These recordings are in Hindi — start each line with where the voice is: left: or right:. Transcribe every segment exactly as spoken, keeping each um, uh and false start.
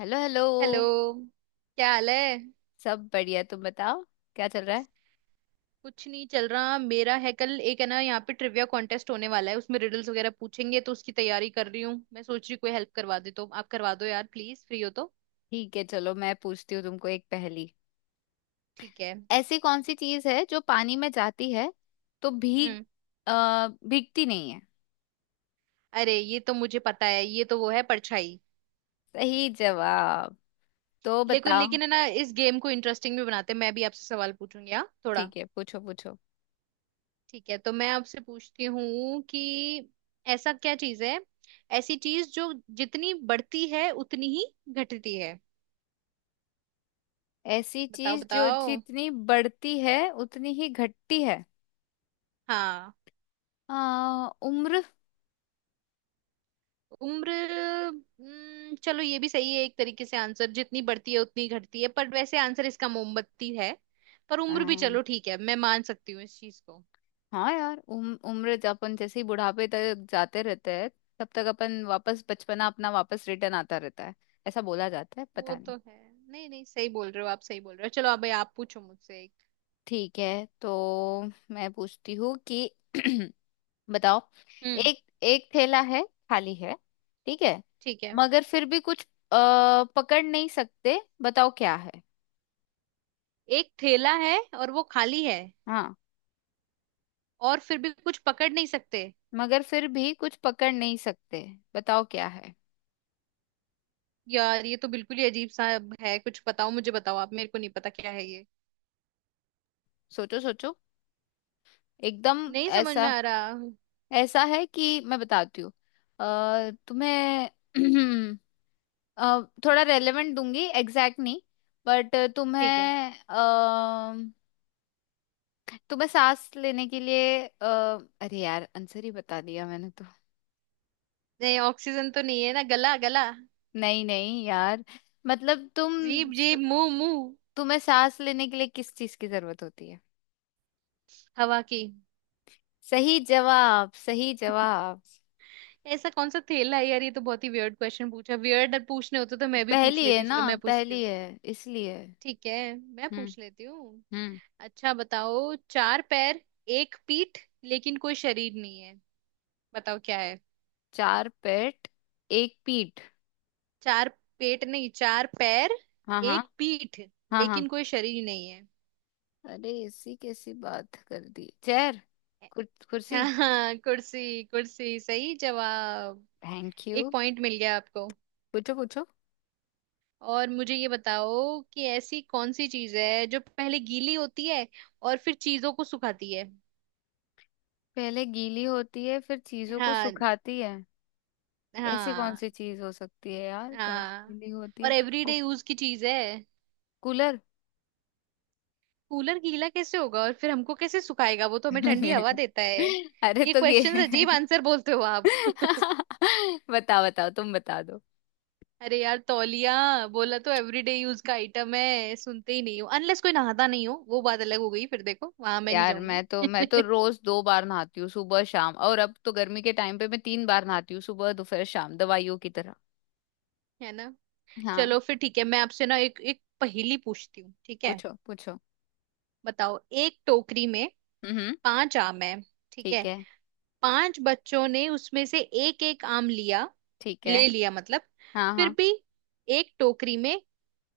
left: Hello hello.
right: हेलो, क्या हाल है।
left: सब बढ़िया, तुम बताओ क्या चल रहा है।
right: कुछ नहीं चल रहा। मेरा है कल, एक है ना यहाँ पे ट्रिविया कॉन्टेस्ट होने वाला है, उसमें रिडल्स वगैरह पूछेंगे, तो उसकी तैयारी कर रही हूँ। मैं सोच रही कोई हेल्प करवा दे, तो आप करवा दो यार प्लीज, फ्री हो तो।
left: ठीक है, चलो मैं पूछती हूँ तुमको एक पहेली।
right: ठीक है।
left: ऐसी कौन सी चीज है जो पानी में जाती है तो भीग
right: हम्म।
left: अ, भीगती नहीं है।
right: अरे, ये तो मुझे पता है। ये तो वो है, परछाई।
left: सही जवाब, तो
right: लेकिन
left: बताओ।
right: लेकिन है ना, इस गेम को इंटरेस्टिंग भी बनाते हैं, मैं भी आपसे सवाल पूछूंगी हाँ, थोड़ा।
left: ठीक है, पूछो पूछो।
right: ठीक है, तो मैं आपसे पूछती हूँ कि ऐसा क्या चीज है, ऐसी चीज जो जितनी बढ़ती है उतनी ही घटती है।
left: ऐसी
right: बताओ
left: चीज जो
right: बताओ।
left: जितनी बढ़ती है उतनी ही घटती है।
right: हाँ।
left: अ, उम्र।
right: उम्र? हम्म, चलो ये भी सही है, एक तरीके से आंसर, जितनी बढ़ती है उतनी घटती है, पर वैसे आंसर इसका मोमबत्ती है। पर उम्र भी चलो ठीक है, मैं मान सकती हूँ इस चीज को।
left: हाँ यार, उम, उम्र, ज- अपन जैसे ही बुढ़ापे तक जाते रहते हैं, तब तक अपन वापस बचपना अपना वापस रिटर्न आता रहता है। ऐसा बोला जाता है,
right: वो
left: पता नहीं।
right: तो है। नहीं नहीं, सही बोल रहे हो आप, सही बोल रहे हो। चलो, अब आप पूछो मुझसे एक।
left: ठीक है, तो मैं पूछती हूँ कि बताओ।
right: हम्म।
left: एक एक थैला है, खाली है, ठीक है,
right: ठीक है,
left: मगर फिर भी कुछ आ, पकड़ नहीं सकते, बताओ क्या है।
right: एक थैला है और वो खाली है।
left: हाँ,
right: और फिर भी कुछ पकड़ नहीं सकते।
left: मगर फिर भी कुछ पकड़ नहीं सकते, बताओ क्या है।
right: यार, ये तो बिल्कुल ही अजीब सा है कुछ। बताओ, मुझे बताओ आप, मेरे को नहीं पता क्या है ये।
left: सोचो सोचो एकदम।
right: नहीं समझ में
left: ऐसा
right: आ रहा।
left: ऐसा है कि मैं बताती हूँ। अ, तुम्हें अ, थोड़ा रेलेवेंट दूंगी, एग्जैक्ट नहीं, बट
right: ठीक है।
left: तुम्हें अ, तुम्हें सांस लेने के लिए। अ, अरे यार आंसर ही बता दिया मैंने तो।
right: नहीं, ऑक्सीजन तो नहीं है ना, गला गला,
left: नहीं नहीं यार, मतलब तुम,
right: जीप जीप, मुंह मुंह।
left: तुम्हें सांस लेने के लिए किस चीज की जरूरत होती है।
right: हवा की।
left: सही जवाब, सही जवाब।
right: ऐसा कौन सा थैला है यार, ये तो बहुत ही वियर्ड क्वेश्चन पूछा। वियर्ड पूछने होते तो मैं भी पूछ
left: पहली है
right: लेती,
left: ना,
right: चलो मैं पूछती
left: पहली
right: हूँ।
left: है इसलिए।
right: ठीक है, मैं
left: हम्म।
right: पूछ लेती हूँ।
left: हम्म।
right: अच्छा, बताओ, चार पैर, एक पीठ, लेकिन कोई शरीर नहीं है। बताओ क्या है।
left: चार पेट, एक पीठ।
right: चार पेट नहीं, चार पैर,
left: हाँ हाँ।
right: एक पीठ,
left: हाँ हाँ।
right: लेकिन कोई शरीर नहीं है।
left: अरे ऐसी कैसी बात कर दी, चेयर, कुर- कुर्सी।
right: अच्छा हाँ, कुर्सी कुर्सी, सही जवाब।
left: थैंक
right: एक
left: यू।
right: पॉइंट मिल गया आपको।
left: पूछो पूछो।
right: और मुझे ये बताओ कि ऐसी कौन सी चीज है जो पहले गीली होती है और फिर चीजों को सुखाती है।
left: पहले गीली होती है फिर चीजों को
right: हाँ।
left: सुखाती है। ऐसी कौन
right: हाँ।
left: सी चीज हो सकती है यार, पहले
right: हाँ।
left: गीली होती
right: और
left: है। कू-
right: एवरीडे यूज की चीज है।
left: कूलर।
right: कूलर गीला कैसे होगा, और फिर हमको कैसे सुखाएगा? वो तो हमें ठंडी हवा देता है।
left: अरे
right: ये
left: तो ये।
right: क्वेश्चन अजीब आंसर बोलते हो आप।
left: बताओ बताओ, तुम बता दो।
right: अरे यार, तौलिया। बोला तो एवरीडे यूज का आइटम है, सुनते ही नहीं हो। अनलेस कोई नहाता नहीं हो, वो बात अलग हो गई, फिर देखो वहां मैं नहीं
left: यार
right: जाऊंगी।
left: मैं तो मैं तो रोज दो बार नहाती हूँ, सुबह शाम, और अब तो गर्मी के टाइम पे मैं तीन बार नहाती हूँ, सुबह दोपहर शाम, दवाइयों की तरह।
right: है ना।
left: हाँ।
right: चलो फिर ठीक है, मैं आपसे ना एक एक पहेली पूछती हूँ, ठीक है।
left: पूछो पूछो।
right: बताओ, एक टोकरी में
left: हम्म।
right: पांच आम है, ठीक है।
left: ठीक है।
right: पांच बच्चों ने उसमें से एक एक आम लिया,
left: ठीक है।
right: ले लिया मतलब।
left: हाँ
right: फिर
left: हाँ।
right: भी एक टोकरी में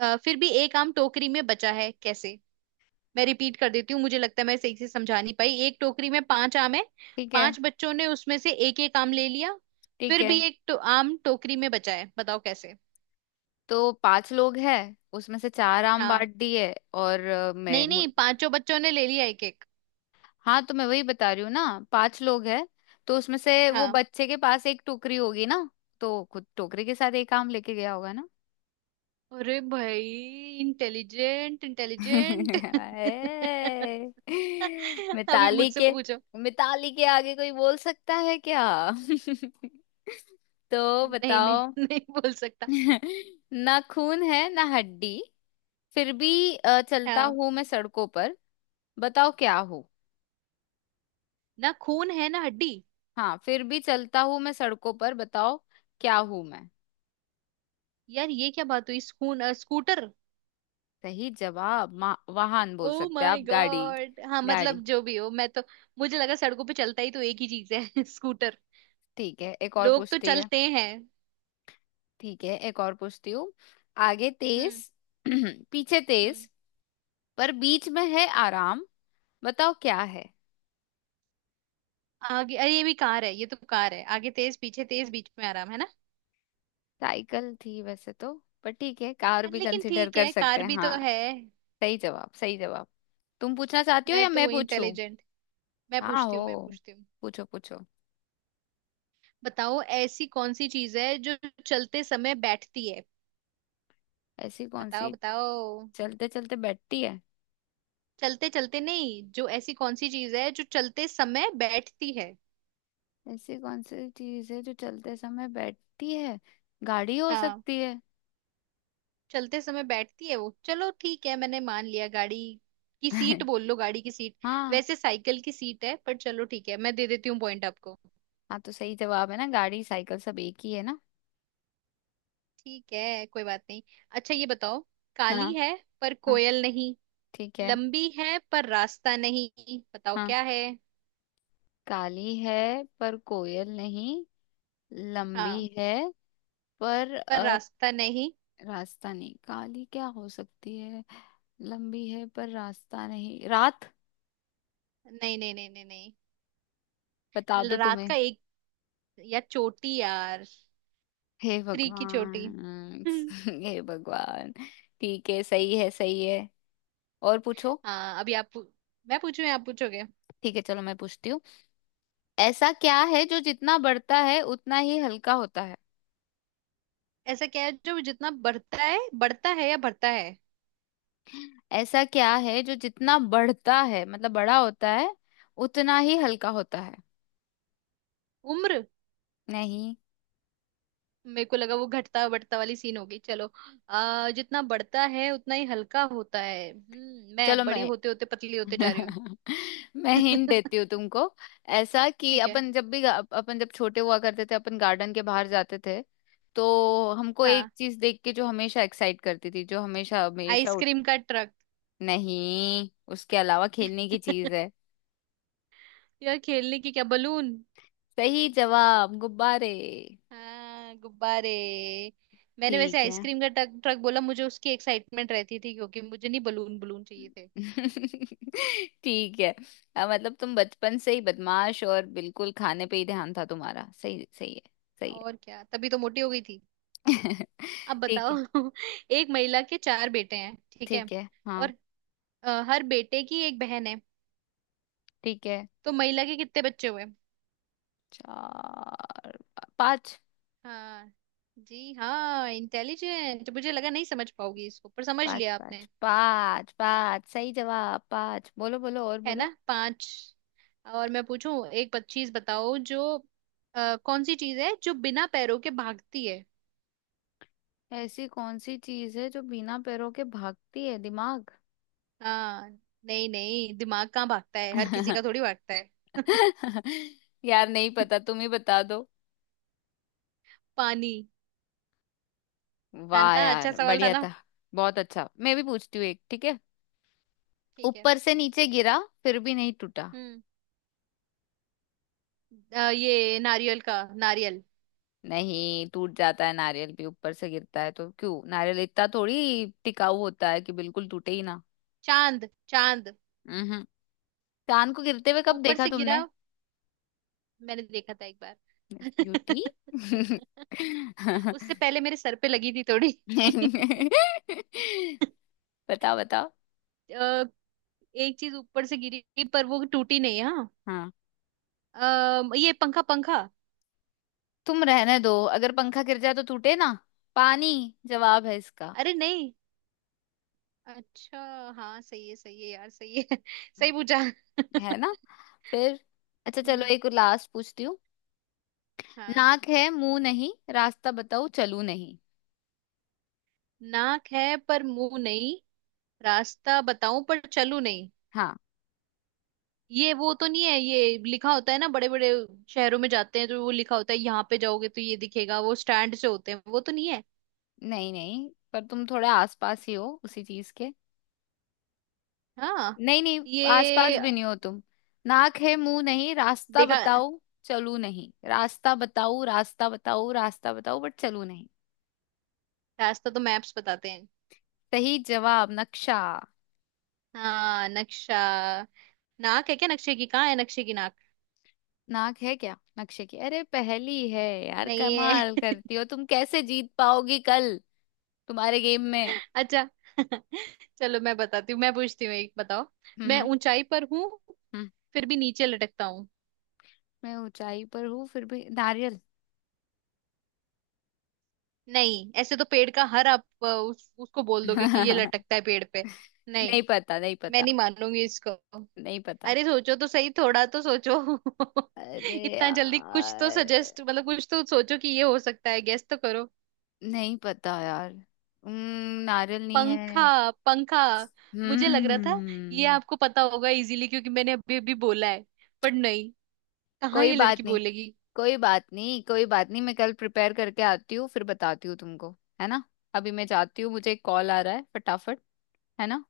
right: अ, फिर भी एक आम टोकरी में बचा है, कैसे? मैं रिपीट कर देती हूँ, मुझे लगता है मैं सही से समझा नहीं पाई। एक टोकरी में पांच आम है,
left: ठीक है।
right: पांच बच्चों ने उसमें से एक एक आम ले लिया,
left: ठीक
right: फिर
left: है,
right: भी एक टो, आम टोकरी में बचा है, बताओ कैसे।
left: तो पांच लोग हैं, उसमें से चार आम
right: हाँ।
left: बांट दिए और अ, मैं
right: नहीं
left: मु-
right: नहीं, पांचों बच्चों ने ले लिया एक एक।
left: हाँ तो मैं वही बता रही हूँ ना। पांच लोग हैं, तो उसमें से वो
right: हाँ।
left: बच्चे के पास एक टोकरी होगी ना, तो खुद टोकरी के साथ एक आम लेके गया होगा ना।
right: अरे भाई, इंटेलिजेंट इंटेलिजेंट।
left: ए,
right: अभी
left: मिताली
right: मुझसे
left: के,
right: पूछो।
left: मिताली के आगे कोई बोल सकता है क्या। तो
right: नहीं नहीं,
left: बताओ।
right: नहीं बोल सकता।
left: ना खून है ना हड्डी, फिर भी अ, चलता
right: हाँ।
left: हूँ मैं सड़कों पर, बताओ क्या हूँ।
right: ना खून है ना हड्डी।
left: हाँ, फिर भी चलता हूँ मैं सड़कों पर, बताओ क्या हूँ मैं।
right: यार, ये क्या बात हुई? खून, अ, स्कूटर।
left: सही जवाब, मा- वाहन बोल
right: ओ
left: सकते हैं
right: माय
left: आप, गाड़ी।
right: गॉड, हाँ
left: गाड़ी।
right: मतलब जो भी हो, मैं तो, मुझे लगा सड़कों पे चलता ही तो एक ही चीज है, स्कूटर,
left: ठीक है, एक और
right: लोग तो
left: पूछती है।
right: चलते हैं।
left: ठीक है, एक और पूछती हूँ। आगे तेज,
right: हम्म।
left: पीछे तेज,
right: हम्म।
left: पर बीच में है आराम, बताओ क्या है।
right: आगे, अरे, ये भी कार है, ये तो कार है। आगे तेज, पीछे तेज, बीच में आराम, है ना।
left: साइकिल थी वैसे तो, पर ठीक है, कार भी
right: लेकिन
left: कंसिडर
right: ठीक
left: कर
right: है,
left: सकते
right: कार
left: हैं,
right: भी तो
left: हाँ।
right: है।
left: सही जवाब, सही जवाब। तुम पूछना चाहती हो
right: मैं
left: या मैं
right: तो
left: पूछूं।
right: इंटेलिजेंट। मैं
left: हाँ
right: पूछती हूँ मैं
left: हो।
right: पूछती हूँ
left: पूछो पूछो।
right: बताओ, ऐसी कौन सी चीज है जो चलते समय बैठती है।
left: ऐसी कौन
right: बताओ
left: सी।
right: बताओ।
left: चलते चलते बैठती है।
right: चलते चलते नहीं, जो, ऐसी कौन सी चीज है जो चलते समय बैठती है।
left: ऐसी कौन सी चीज है जो चलते समय बैठती है। गाड़ी हो
right: हाँ।
left: सकती है।
right: चलते समय बैठती है वो, चलो ठीक है, मैंने मान लिया, गाड़ी की सीट बोल लो, गाड़ी की सीट।
left: हाँ।
right: वैसे साइकिल की सीट है, पर चलो ठीक है, मैं दे देती हूँ पॉइंट आपको।
left: हाँ तो सही जवाब है ना, गाड़ी साइकिल सब एक ही है ना।
right: ठीक है, कोई बात नहीं। अच्छा ये बताओ, काली
left: हाँ।
right: है पर
left: हाँ।
right: कोयल नहीं,
left: ठीक है।
right: लंबी है पर रास्ता नहीं, बताओ
left: हाँ।
right: क्या है।
left: काली है पर कोयल नहीं। लंबी
right: हाँ।
left: है पर
right: पर
left: अ,
right: रास्ता नहीं।
left: रास्ता नहीं। काली क्या हो सकती है। लंबी है पर रास्ता नहीं, रात।
right: नहीं नहीं नहीं नहीं नहीं
left: बता दो
right: ल- रात
left: तुम्हें।
right: का एक, यार, चोटी यार, स्त्री
left: हे
right: की चोटी।
left: भगवान,
right: हम्म।
left: हे भगवान। ठीक है, सही है, सही है। और पूछो।
right: हाँ, अभी आप पू- मैं पूछूं या आप पूछोगे?
left: ठीक है, चलो मैं पूछती हूँ। ऐसा क्या है जो जितना बढ़ता है उतना ही हल्का होता है।
right: ऐसा क्या है जो जितना बढ़ता है, बढ़ता है या बढ़ता है?
left: ऐसा क्या है जो जितना बढ़ता है, मतलब बड़ा होता है, उतना ही हल्का होता है।
right: उम्र?
left: नहीं।
right: मेरे को लगा वो घटता बढ़ता वाली सीन होगी। चलो, आ, जितना बढ़ता है उतना ही हल्का होता है। हम्म,
left: चलो
right: मैं बड़ी
left: मैं
right: होते होते पतली होते जा रही हूँ।
left: मैं हिंट देती हूँ तुमको। ऐसा कि
right: ठीक है।
left: अपन जब भी गा- अपन जब छोटे हुआ करते थे, अपन गार्डन के बाहर जाते थे, तो हमको एक
right: हाँ,
left: चीज देख के जो हमेशा एक्साइट करती थी, जो हमेशा हमेशा उत...
right: आइसक्रीम का ट्रक।
left: नहीं, उसके अलावा, खेलने की चीज है।
right: यार खेलने की क्या, बलून।
left: सही जवाब, गुब्बारे।
right: हाँ, गुब्बारे। मैंने वैसे
left: ठीक है।
right: आइसक्रीम का ट्रक ट्रक बोला, मुझे उसकी एक्साइटमेंट रहती थी क्योंकि, मुझे नहीं, बलून बलून चाहिए थे।
left: ठीक है। अ, मतलब तुम बचपन से ही बदमाश, और बिल्कुल खाने पे ही ध्यान था तुम्हारा, सही, सही है। सही।
right: और क्या, तभी तो मोटी हो गई थी।
left: है
right: अब
left: ठीक
right: बताओ,
left: है।
right: एक महिला के चार बेटे हैं, ठीक है?
left: ठीक है। हाँ।
right: और अ, हर बेटे की एक बहन है।
left: ठीक है।
right: तो महिला के कितने बच्चे हुए?
left: चार, पांच।
right: हाँ। जी हाँ, इंटेलिजेंट, मुझे लगा नहीं समझ पाओगी इसको, पर समझ
left: पाँच
right: लिया आपने।
left: पाँच पांच पांच, सही जवाब पांच, बोलो बोलो और
right: है ना,
left: बोलो।
right: पांच। और मैं पूछूं एक पच्चीस, बताओ, जो अ, कौन सी चीज है जो बिना पैरों के भागती है।
left: ऐसी कौन सी चीज है जो बिना पैरों के भागती है, दिमाग।
right: हाँ। नहीं नहीं, दिमाग कहाँ भागता है, हर किसी का थोड़ी भागता है।
left: यार नहीं पता, तुम ही बता दो।
right: पानी। है
left: वाह
right: ना, अच्छा
left: यार
right: सवाल था
left: बढ़िया
right: ना।
left: था। बहुत अच्छा, मैं भी पूछती हूँ एक, ठीक है।
right: ठीक है।
left: ऊपर से नीचे गिरा, फिर भी नहीं टूटा।
right: हम्म। अ, ये नारियल का, नारियल।
left: नहीं, टूट जाता है, नारियल भी ऊपर से गिरता है तो क्यों, नारियल इतना थोड़ी टिकाऊ होता है कि बिल्कुल टूटे ही ना।
right: चांद चांद।
left: हम्म। चांद को गिरते हुए कब
right: ऊपर
left: देखा
right: से गिरा,
left: तुमने।
right: मैंने देखा था एक बार।
left: झूठी।
right: उससे पहले मेरे सर पे लगी थी थोड़ी।
left: बताओ बताओ।
right: अ, एक चीज ऊपर से गिरी, पर वो टूटी नहीं, हाँ।
left: हाँ।
right: अ, ये पंखा पंखा।
left: तुम रहने दो, अगर पंखा गिर जाए तो टूटे ना। पानी जवाब है इसका।
right: अरे नहीं, अच्छा। हाँ, सही है सही है यार, सही है, सही पूछा।
left: है ना। फिर। अच्छा चलो,
right: हम्म।
left: एक लास्ट पूछती हूँ।
right: हाँ।
left: नाक है मुंह नहीं, रास्ता बताओ चलू नहीं।
right: नाक है पर मुंह नहीं, रास्ता बताऊं पर चलूं नहीं।
left: हाँ।
right: ये, वो तो नहीं है, ये लिखा होता है ना, बड़े बड़े शहरों में जाते हैं तो वो लिखा होता है, यहाँ पे जाओगे तो ये दिखेगा, वो स्टैंड से होते हैं, वो तो नहीं है।
left: नहीं नहीं, पर तुम थोड़े आसपास ही हो उसी चीज के।
right: हाँ।
left: नहीं नहीं। आसपास
right: ये,
left: भी नहीं हो तुम। नाक है मुंह नहीं, रास्ता
right: देखा।
left: बताओ चलू नहीं, रास्ता बताओ, रास्ता बताओ, रास्ता बताओ, बट चलू नहीं।
right: रास्ता तो मैप्स बताते हैं।
left: सही जवाब, नक्शा।
right: हाँ, नक्शा। नाक है क्या नक्शे की, कहाँ है नक्शे की नाक?
left: नाक है क्या नक्शे की, अरे पहली है। यार
right: नहीं है।
left: कमाल करती हो तुम, कैसे जीत पाओगी कल तुम्हारे गेम में।
right: अच्छा। चलो मैं बताती हूँ, मैं पूछती हूँ एक, बताओ,
left: हम्म।
right: मैं
left: हम्म।
right: ऊंचाई पर हूँ
left: हम्म।
right: फिर भी नीचे लटकता।
left: मैं ऊंचाई पर हूँ, फिर भी, नारियल।
right: नहीं, ऐसे तो पेड़ का हर, आप अ, उस, उसको बोल दोगे कि ये
left: नहीं
right: लटकता है पेड़ पे। नहीं।
left: पता, नहीं
right: मैं
left: पता,
right: नहीं मानूंगी इसको।
left: नहीं पता।
right: अरे सोचो तो सही, थोड़ा तो सोचो,
left: अरे
right: इतना जल्दी, कुछ तो सजेस्ट,
left: यार,
right: मतलब कुछ तो सोचो कि ये हो सकता है, गेस तो करो।
left: नहीं पता यार। हम्म, नारियल नहीं
right: पंखा
left: है।
right: पंखा। मुझे लग रहा था ये
left: हम्म।
right: आपको पता होगा इजीली क्योंकि मैंने अभी अभी बोला है, पर नहीं, कहाँ
left: कोई
right: ये
left: बात
right: लड़की
left: नहीं,
right: बोलेगी।
left: कोई बात नहीं, कोई बात नहीं, मैं कल प्रिपेयर करके आती हूँ, फिर बताती हूँ तुमको। है ना। अभी मैं जाती हूँ, मुझे एक कॉल आ रहा है, फटाफट। है ना।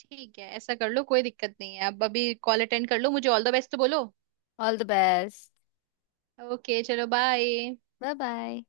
right: ठीक है, ऐसा कर लो, कोई दिक्कत नहीं है, आप अभी कॉल अटेंड कर लो, मुझे ऑल द बेस्ट तो बोलो।
left: All the best.
right: ओके, चलो बाय।
left: Bye bye.